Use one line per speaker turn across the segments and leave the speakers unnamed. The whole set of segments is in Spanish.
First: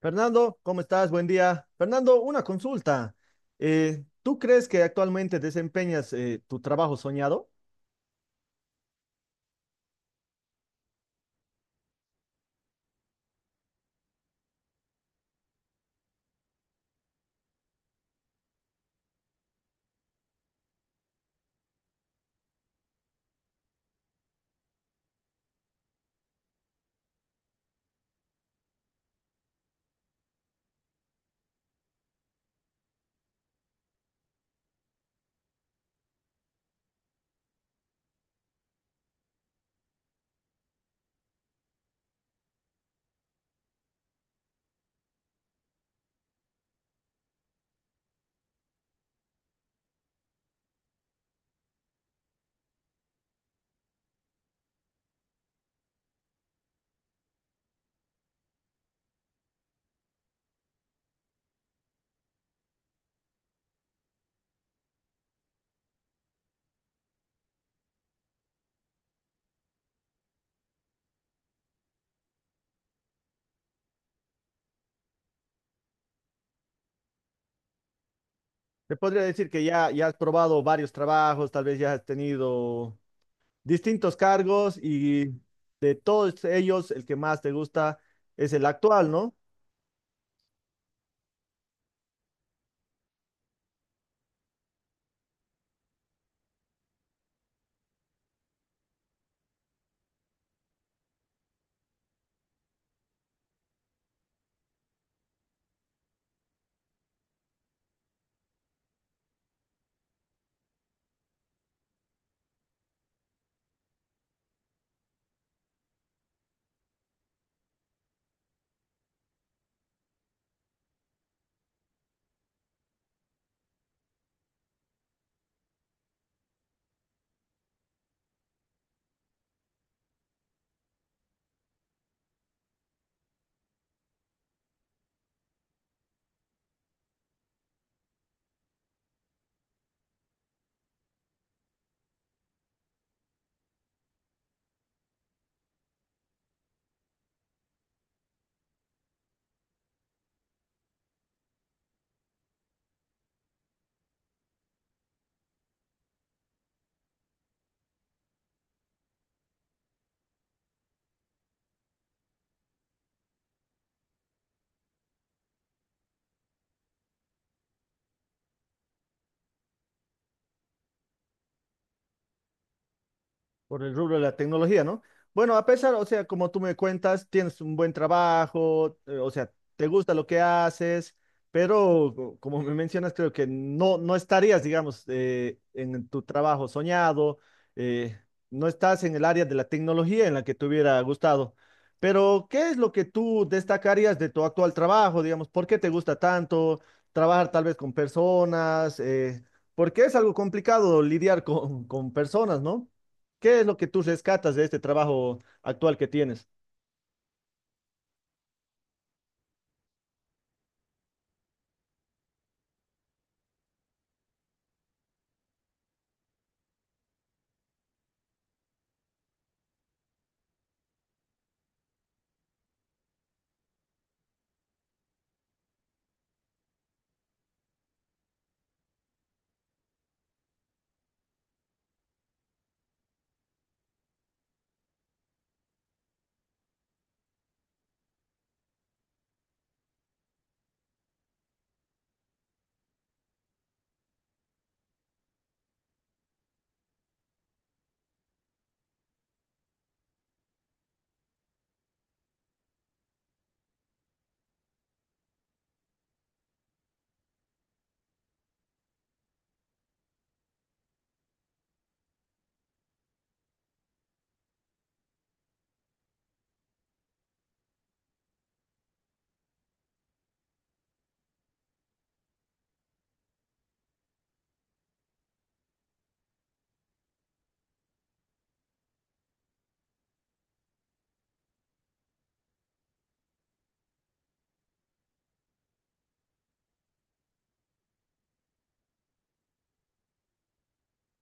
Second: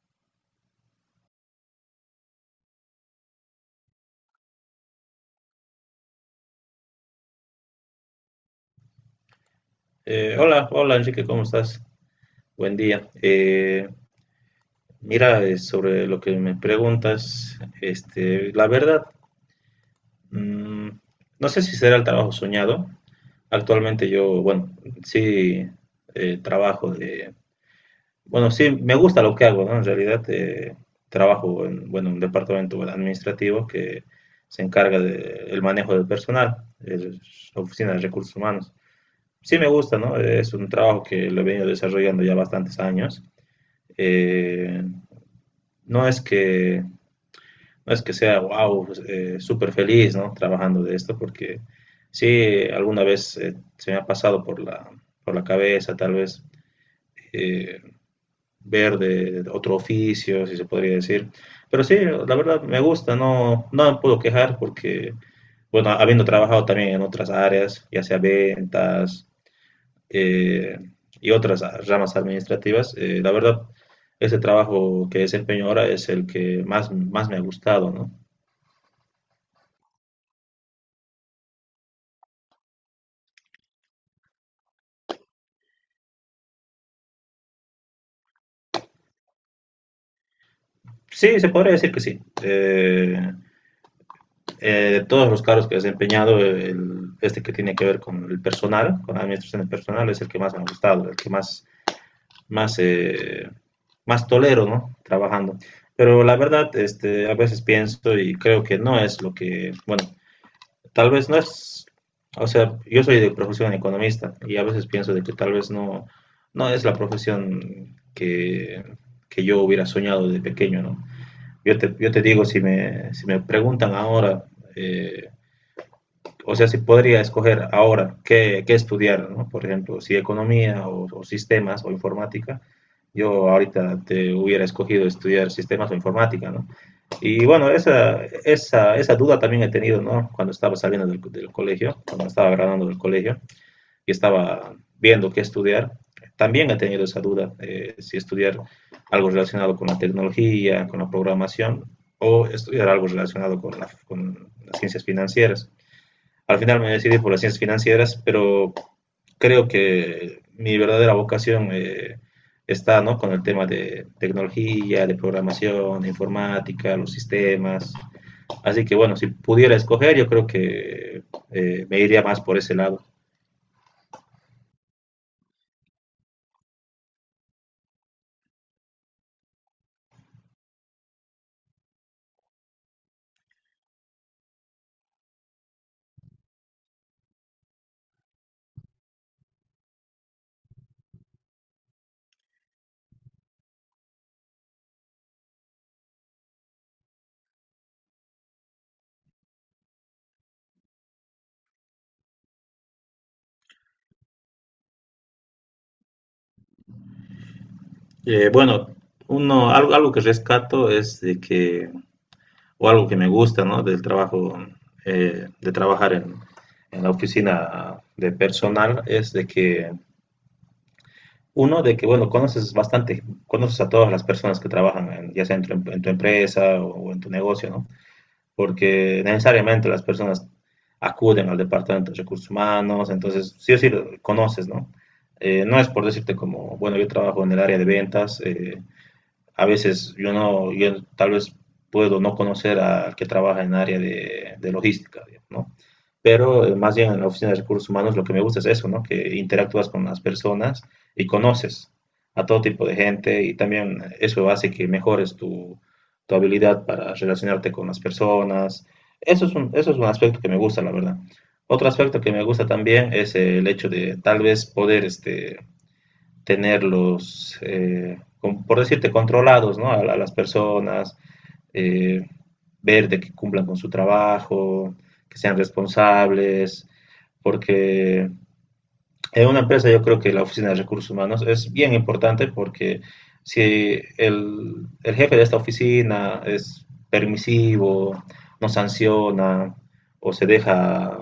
Fernando, ¿cómo estás? Buen día. Fernando, una consulta. ¿Tú crees que actualmente desempeñas tu trabajo soñado?
Hola, hola Enrique, ¿cómo estás? Buen día. Mira, sobre lo que me preguntas, este, la verdad, mm, no sé si será el trabajo soñado. Actualmente yo, bueno, sí trabajo de, bueno, sí me gusta lo que hago, ¿no? En realidad trabajo en, bueno, un departamento bueno, administrativo que se encarga del manejo del personal, es la oficina de recursos humanos. Sí me gusta, ¿no? Es un trabajo que lo he venido desarrollando ya bastantes años eh, no es que no es que sea wow, súper feliz, ¿no? Trabajando de esto, porque sí, alguna vez se me ha pasado por la cabeza, tal vez eh, ver de otro oficio, si se podría decir. Pero sí, la verdad me gusta, no, no me puedo quejar porque, bueno, habiendo trabajado también en otras áreas, ya sea ventas, eh, y otras ramas administrativas. La verdad, ese trabajo que desempeño ahora es el que más, más me ha gustado, ¿no?
Te podría decir que ya has probado varios trabajos, tal vez ya has tenido distintos cargos y de todos ellos el que más te gusta es el actual, ¿no?
Sí, se podría decir que sí. Eh, de todos los cargos que he desempeñado, este que tiene que ver con el personal, con la administración del personal, es el que más me ha gustado, el que más, más, más tolero, ¿no? Trabajando. Pero la verdad, este, a veces pienso y creo que no es lo que, bueno, tal vez no es, o sea, yo soy de profesión economista y a veces pienso de que tal vez no, no es la profesión que yo hubiera soñado de pequeño, ¿no? Yo te digo, si me preguntan ahora, eh, o sea, si podría escoger ahora qué, qué estudiar, ¿no? Por ejemplo, si economía o sistemas o informática, yo ahorita te hubiera escogido estudiar sistemas o informática, ¿no? Y bueno, esa duda también he tenido, ¿no? Cuando estaba saliendo del, del colegio, cuando estaba graduando del colegio y estaba viendo qué estudiar, también he tenido esa duda, si estudiar algo relacionado con la tecnología, con la programación, o estudiar algo relacionado con, la, con las ciencias financieras. Al final me decidí por las ciencias financieras, pero creo que mi verdadera vocación está ¿no? con el tema de tecnología, de programación, de informática, los sistemas. Así que bueno, si pudiera escoger, yo creo que me iría más por ese lado.
Por el rubro de la tecnología, ¿no? Bueno, a pesar, o sea, como tú me cuentas, tienes un buen trabajo, o sea, te gusta lo que haces, pero como me mencionas, creo que no estarías, digamos, en tu trabajo soñado, eh, no estás en el área de la tecnología en la que te hubiera gustado. Pero, ¿qué es lo que tú destacarías de tu actual trabajo, digamos? ¿Por qué te gusta tanto trabajar tal vez con personas? Porque es algo complicado lidiar con personas, ¿no? ¿Qué es lo que tú rescatas de este trabajo actual que tienes?
Bueno, uno, algo que rescato es de que, o algo que me gusta, ¿no? Del trabajo, de trabajar en la oficina de personal, es de que Uno, de que, bueno, conoces bastante, conoces a todas las personas que trabajan, ya sea en tu, en tu empresa o en tu negocio, ¿no? Porque necesariamente las personas acuden al departamento de recursos humanos, entonces sí o sí lo conoces, ¿no? No es por decirte como, bueno, yo trabajo en el área de ventas, a veces yo no, yo tal vez puedo no conocer al que trabaja en área de logística, digamos, ¿no? Pero más bien en la oficina de recursos humanos lo que me gusta es eso, ¿no? Que interactúas con las personas y conoces a todo tipo de gente y también eso hace que mejores tu, tu habilidad para relacionarte con las personas. Eso es un aspecto que me gusta, la verdad. Otro aspecto que me gusta también es el hecho de tal vez poder este, tenerlos, por decirte, controlados, ¿no? A las personas, eh, ver de que cumplan con su trabajo, que sean responsables, porque en una empresa yo creo que la oficina de recursos humanos es bien importante porque si el jefe de esta oficina es permisivo, no sanciona o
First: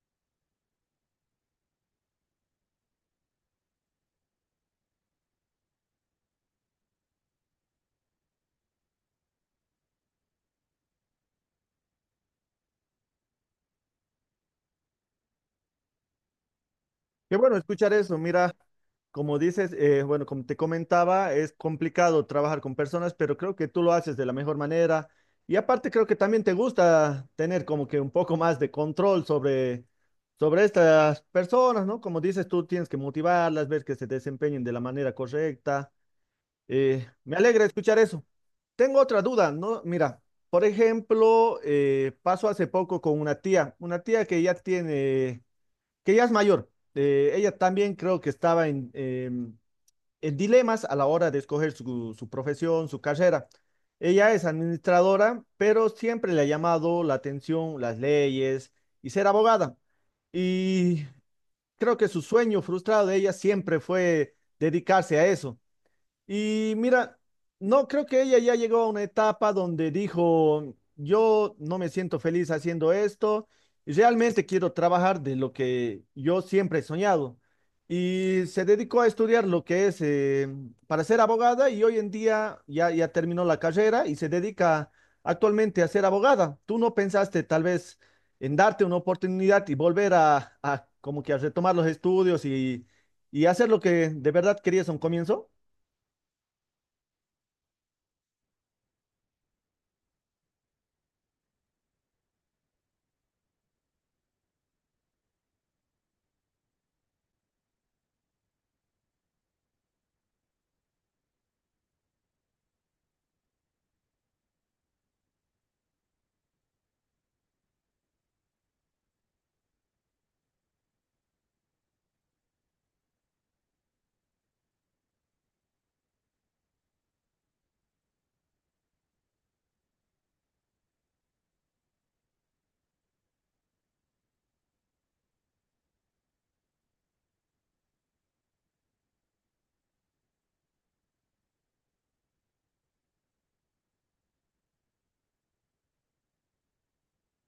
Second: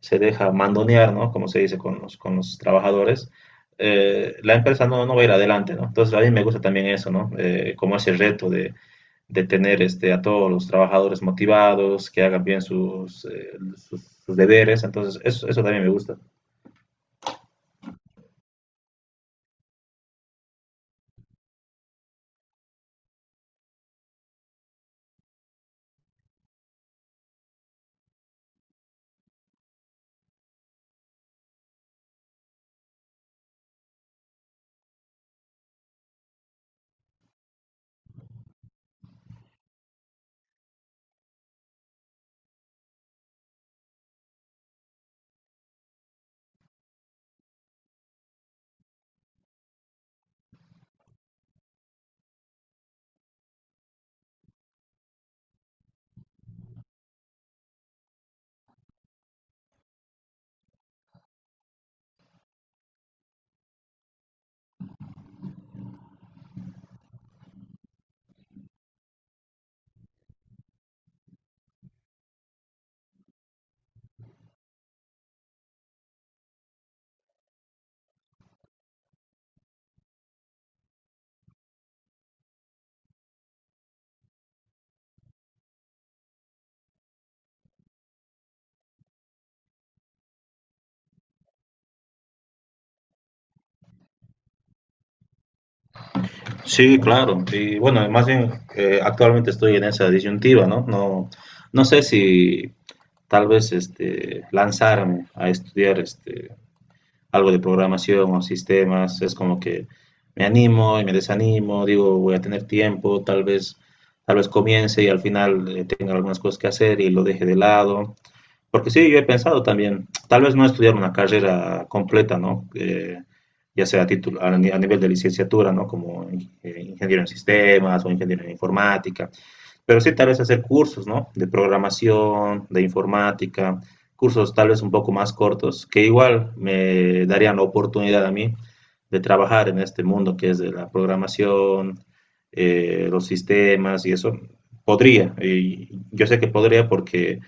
se deja mandonear, ¿no? Como se dice con los trabajadores, la empresa no, no va a ir adelante, ¿no? Entonces a mí me gusta también eso, ¿no? Como ese reto de tener este, a todos los trabajadores motivados, que hagan bien sus, sus deberes, entonces eso también me gusta.
Qué bueno escuchar eso. Mira, como dices, bueno, como te comentaba, es complicado trabajar con personas, pero creo que tú lo haces de la mejor manera. Y aparte creo que también te gusta tener como que un poco más de control sobre, sobre estas personas, ¿no? Como dices, tú tienes que motivarlas, ver que se desempeñen de la manera correcta. Me alegra escuchar eso. Tengo otra duda, ¿no? Mira, por ejemplo, pasó hace poco con una tía que ya tiene, que ya es mayor. Ella también creo que estaba en, en dilemas a la hora de escoger su, su profesión, su carrera. Ella es administradora, pero siempre le ha llamado la atención las leyes y ser abogada. Y creo que su sueño frustrado de ella siempre fue dedicarse a eso. Y mira, no creo que ella ya llegó a una etapa donde dijo, yo no me siento feliz haciendo esto, y realmente quiero trabajar de lo que yo siempre he soñado. Y se dedicó a estudiar lo que es para ser abogada y hoy en día ya terminó la carrera y se dedica actualmente a ser abogada. ¿Tú no pensaste tal vez en darte una oportunidad y volver a como que a retomar los estudios y hacer lo que de verdad querías a un comienzo?
Sí, claro, y bueno, más bien actualmente estoy en esa disyuntiva, ¿no? No, no sé si tal vez este, lanzarme a estudiar este, algo de programación o sistemas, es como que me animo y me desanimo, digo, voy a tener tiempo, tal vez comience y al final tenga algunas cosas que hacer y lo deje de lado. Porque sí, yo he pensado también, tal vez no estudiar una carrera completa, ¿no? Ya sea a, título, a nivel de licenciatura, ¿no? Ingeniero en sistemas o ingeniero en informática, pero sí tal vez hacer cursos, ¿no? De programación, de informática, cursos tal vez un poco más cortos, que igual me darían la oportunidad a mí de trabajar en este mundo que es de la programación, los sistemas y eso. Podría, y yo sé que podría porque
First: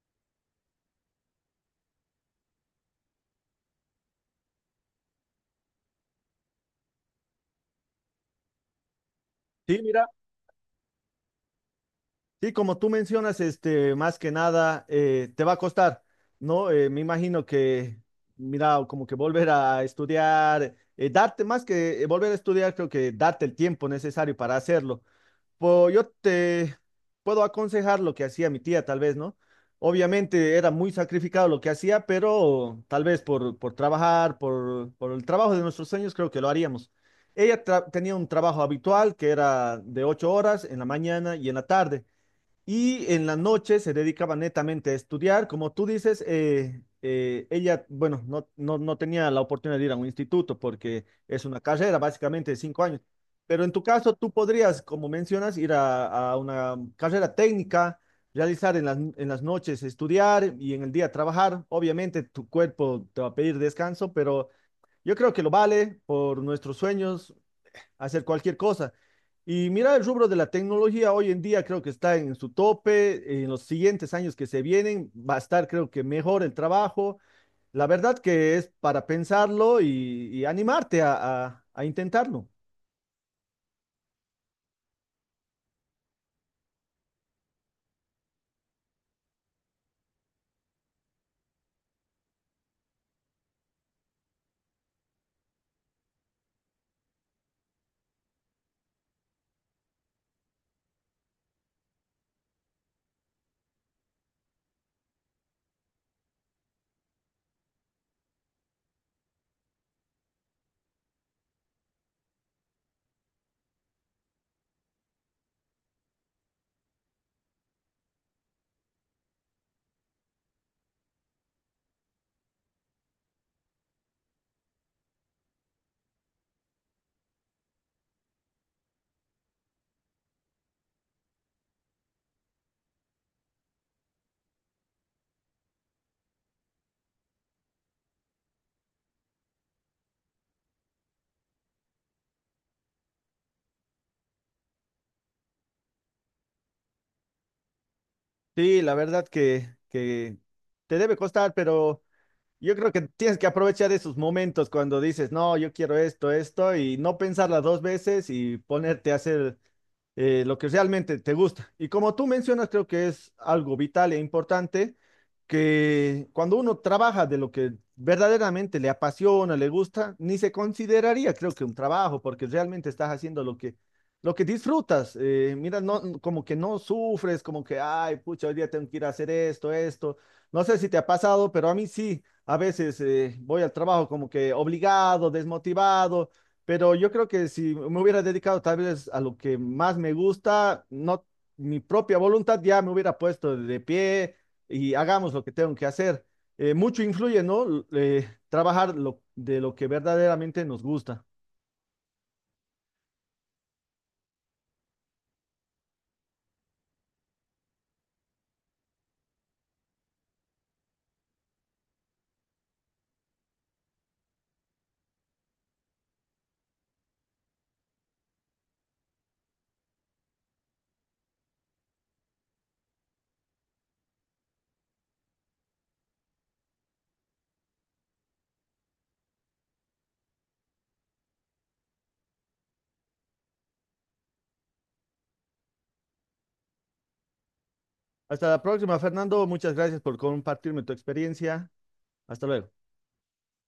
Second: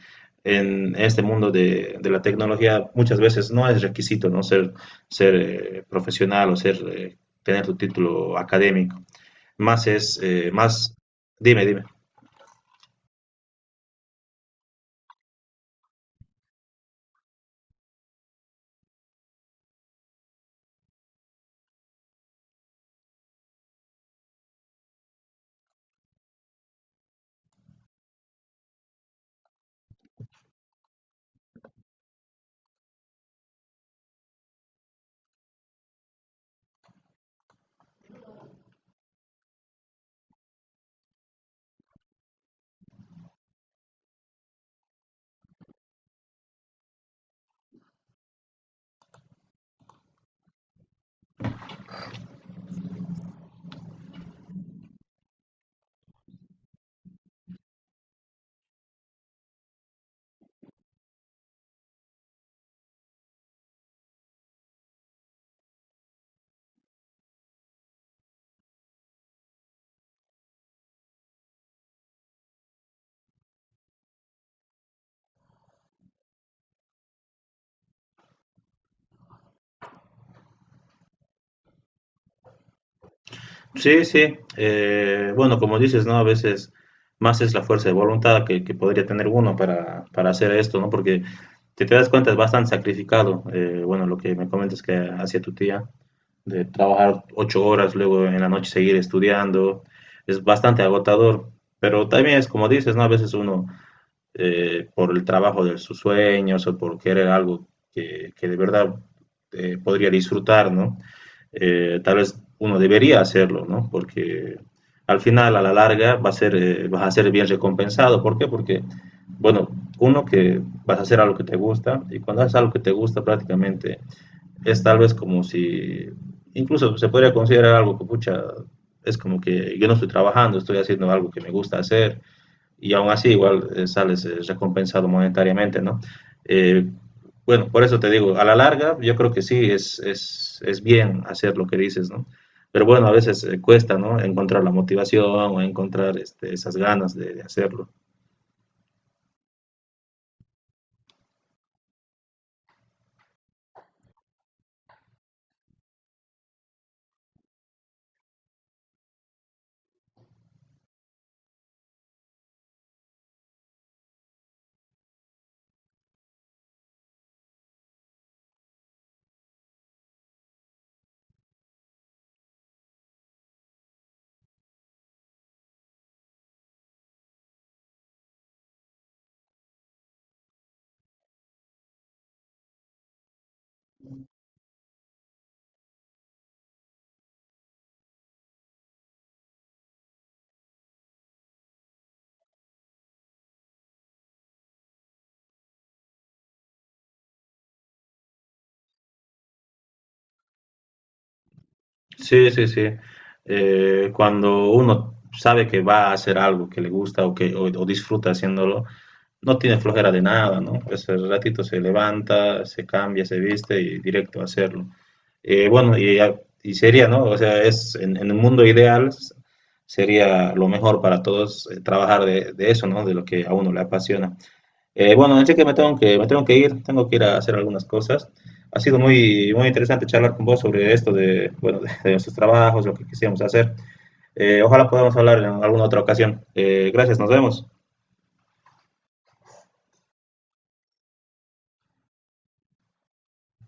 en este mundo de la tecnología muchas veces no es requisito, ¿no? Ser profesional o ser, tener tu título académico.
Sí,
Más
mira.
es, más, dime, dime.
Sí, como tú mencionas, este, más que nada, te va a costar, ¿no? Me imagino que, mira, como que volver a estudiar, darte más que volver a estudiar, creo que darte el tiempo necesario para hacerlo. Pues yo te puedo aconsejar lo que hacía mi tía, tal vez, ¿no? Obviamente era muy sacrificado lo que hacía, pero tal vez por trabajar, por el trabajo de nuestros sueños, creo que lo haríamos. Ella tenía un trabajo habitual que era de 8 horas en la mañana y en la tarde. Y en la noche se dedicaba netamente a estudiar. Como tú dices, ella, bueno, no tenía la oportunidad de ir a un instituto porque es una carrera básicamente de 5 años. Pero en tu caso, tú podrías, como mencionas, ir a una carrera técnica, realizar en las noches estudiar y en el día trabajar. Obviamente tu cuerpo te va a pedir descanso, pero yo creo que lo vale por nuestros sueños, hacer cualquier cosa. Y mira, el rubro de la tecnología hoy en día creo que está en su tope. En los siguientes años que se vienen va a estar, creo que, mejor el trabajo. La verdad que es para pensarlo y animarte a, a intentarlo.
Sí, sí. Bueno, como dices, ¿no? A veces más es la fuerza de voluntad que podría tener uno para hacer esto, ¿no? Porque si te das cuenta es bastante sacrificado. Bueno, lo que me comentas que hacía tu tía, de trabajar 8 horas, luego en la noche seguir estudiando, es bastante agotador. Pero también es como dices, ¿no? A veces uno por el trabajo de sus sueños o por querer algo que de verdad podría disfrutar, ¿no? Tal vez uno debería hacerlo, ¿no? Porque al final, a la larga, va a ser, vas a ser bien recompensado. ¿Por qué? Porque, bueno, uno que vas a hacer algo que te gusta y cuando haces algo que te gusta prácticamente es tal vez como si, incluso se podría considerar algo que, pucha, es como que yo no estoy trabajando, estoy haciendo algo que me gusta hacer y aún así igual sales recompensado monetariamente, ¿no? Eh, bueno, por eso te digo, a la larga yo creo que sí es bien hacer lo que dices, ¿no? Pero bueno, a veces cuesta, ¿no? Encontrar la motivación o encontrar este, esas ganas de hacerlo.
Sí, la verdad que te debe costar, pero yo creo que tienes que aprovechar esos momentos cuando dices, no, yo quiero esto, esto, y no pensarla 2 veces y ponerte a hacer lo que realmente te gusta. Y como tú mencionas, creo que es algo vital e importante que cuando uno trabaja de lo que verdaderamente le apasiona, le gusta, ni se consideraría, creo que un trabajo, porque realmente estás haciendo lo que disfrutas. Mira, no, como que no sufres, como que, ay, pucha, hoy día tengo que ir a hacer esto, esto. No sé si te ha pasado, pero a mí sí. A veces voy al trabajo como que obligado, desmotivado pero yo creo que si me hubiera dedicado tal vez a lo que más me gusta, no mi propia voluntad ya me hubiera puesto de pie y hagamos lo que tengo que hacer. Mucho influye, ¿no? Trabajar lo, de lo que verdaderamente nos gusta.
Sí, sí, sí. Cuando uno sabe que va a hacer algo que le gusta o que o disfruta haciéndolo, no tiene flojera de nada, ¿no? Pues el ratito se levanta, se cambia, se viste y directo a hacerlo. Bueno, y sería, ¿no? O sea, es en el mundo ideal sería lo mejor para todos trabajar de eso, ¿no? De lo que a uno le apasiona. Bueno, así que me tengo que ir a hacer algunas cosas. Ha sido muy muy interesante charlar con vos sobre esto de bueno de nuestros trabajos, lo que quisiéramos hacer. Ojalá podamos hablar en alguna otra ocasión. Gracias, nos vemos.
Hasta la próxima, Fernando. Muchas gracias por compartirme tu experiencia. Hasta luego.